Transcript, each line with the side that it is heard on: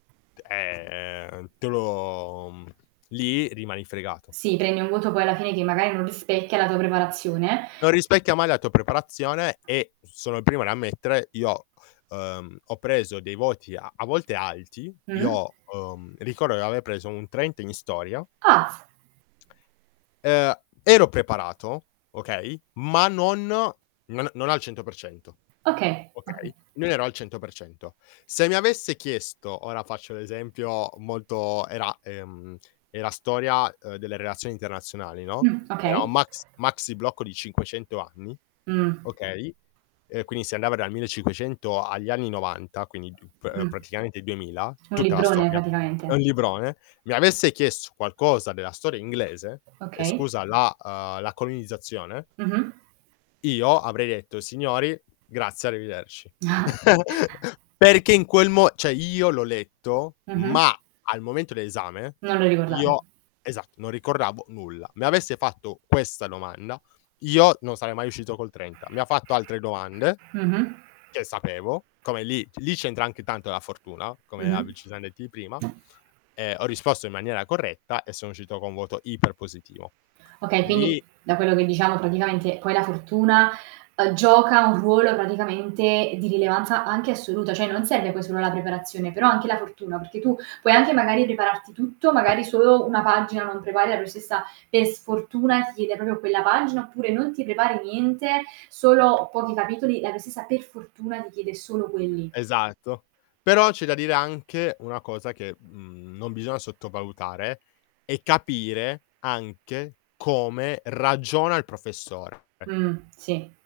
left: Eh, ehm, te lo mhmm, lì rimani fregato.
right: Sì, prendi un voto poi alla fine che magari non rispecchia la tua preparazione.
left: Non rispecchia mai la tua preparazione e, sono il primo ad ammettere, io, ehm, ho preso dei voti a a volte alti,
right: Mh.
left: io, uhm, ricordo di aver preso un 30 in storia.
right: Ah.
left: Ehm, a ero preparato, okay, ma non no non a non al 100%
right: Okay, okay.
left: okay, non ero al 100%. Se mi avesse chiesto, ora faccio l'esempio molto era ehm, era storia, uhm, delle relazioni internazionali, no,
right: Mh,
left: era
right: okay.
left: un maxi maxi blocco di 500 anni,
right: Mh.
left: okay, e quindi si andava dal 1500 agli anni '90, quindi diup ehm,
right: Mh.
left: praticamente il 2000,
right: Un
left: tutta la
right: librone
left: storia. È
right: praticamente.
left: un librone. Mi avesse chiesto qualcosa della storia inglese ehm,
right: Okay.
left: scusa la uhm, la colonizzazione
right: Mh-mh.
left: io avrei detto: "Signori, grazie arrivederci". Perché in quel mo cioè, io l'ho letto,
right: Mh-mh.
left: ma al momento l'esame
right: Non lo ricordavi.
left: io, esatto, non ricordavo nulla. Mi avesse fatto questa domanda io non sarei mai uscito col 30. Mi ha fatto altre domande
right: Mh-mh.
left: che sapevo, come lì lì c'entra anche tanto la fortuna, come a
right: Mh-mh.
left: bi ci siam detti prima, e ho risposto in maniera corretta, e sono uscito con voto iper positivo.
right: Okay. Quindi,
left: Lì
right: da quello che diciamo, praticamente poi la fortuna, uhm, gioca un ruolo praticamente di rilevanza anche assoluta. Cioè, non serve poi solo la preparazione però anche la fortuna, perché tu puoi anche magari prepararti tutto, magari solo una pagina non prepari la professoressa per sfortuna ti chiede proprio quella pagina, oppure non ti prepari niente, solo pochi capitoli, e la professoressa per fortuna ti chiede solo quelli.
left: Esatto. Però c'è da dire anche una cosa che, mhmm, non bisogna sottovalutare: è capire anche come ragiona il professore. Ecco.
right: Mh, sì.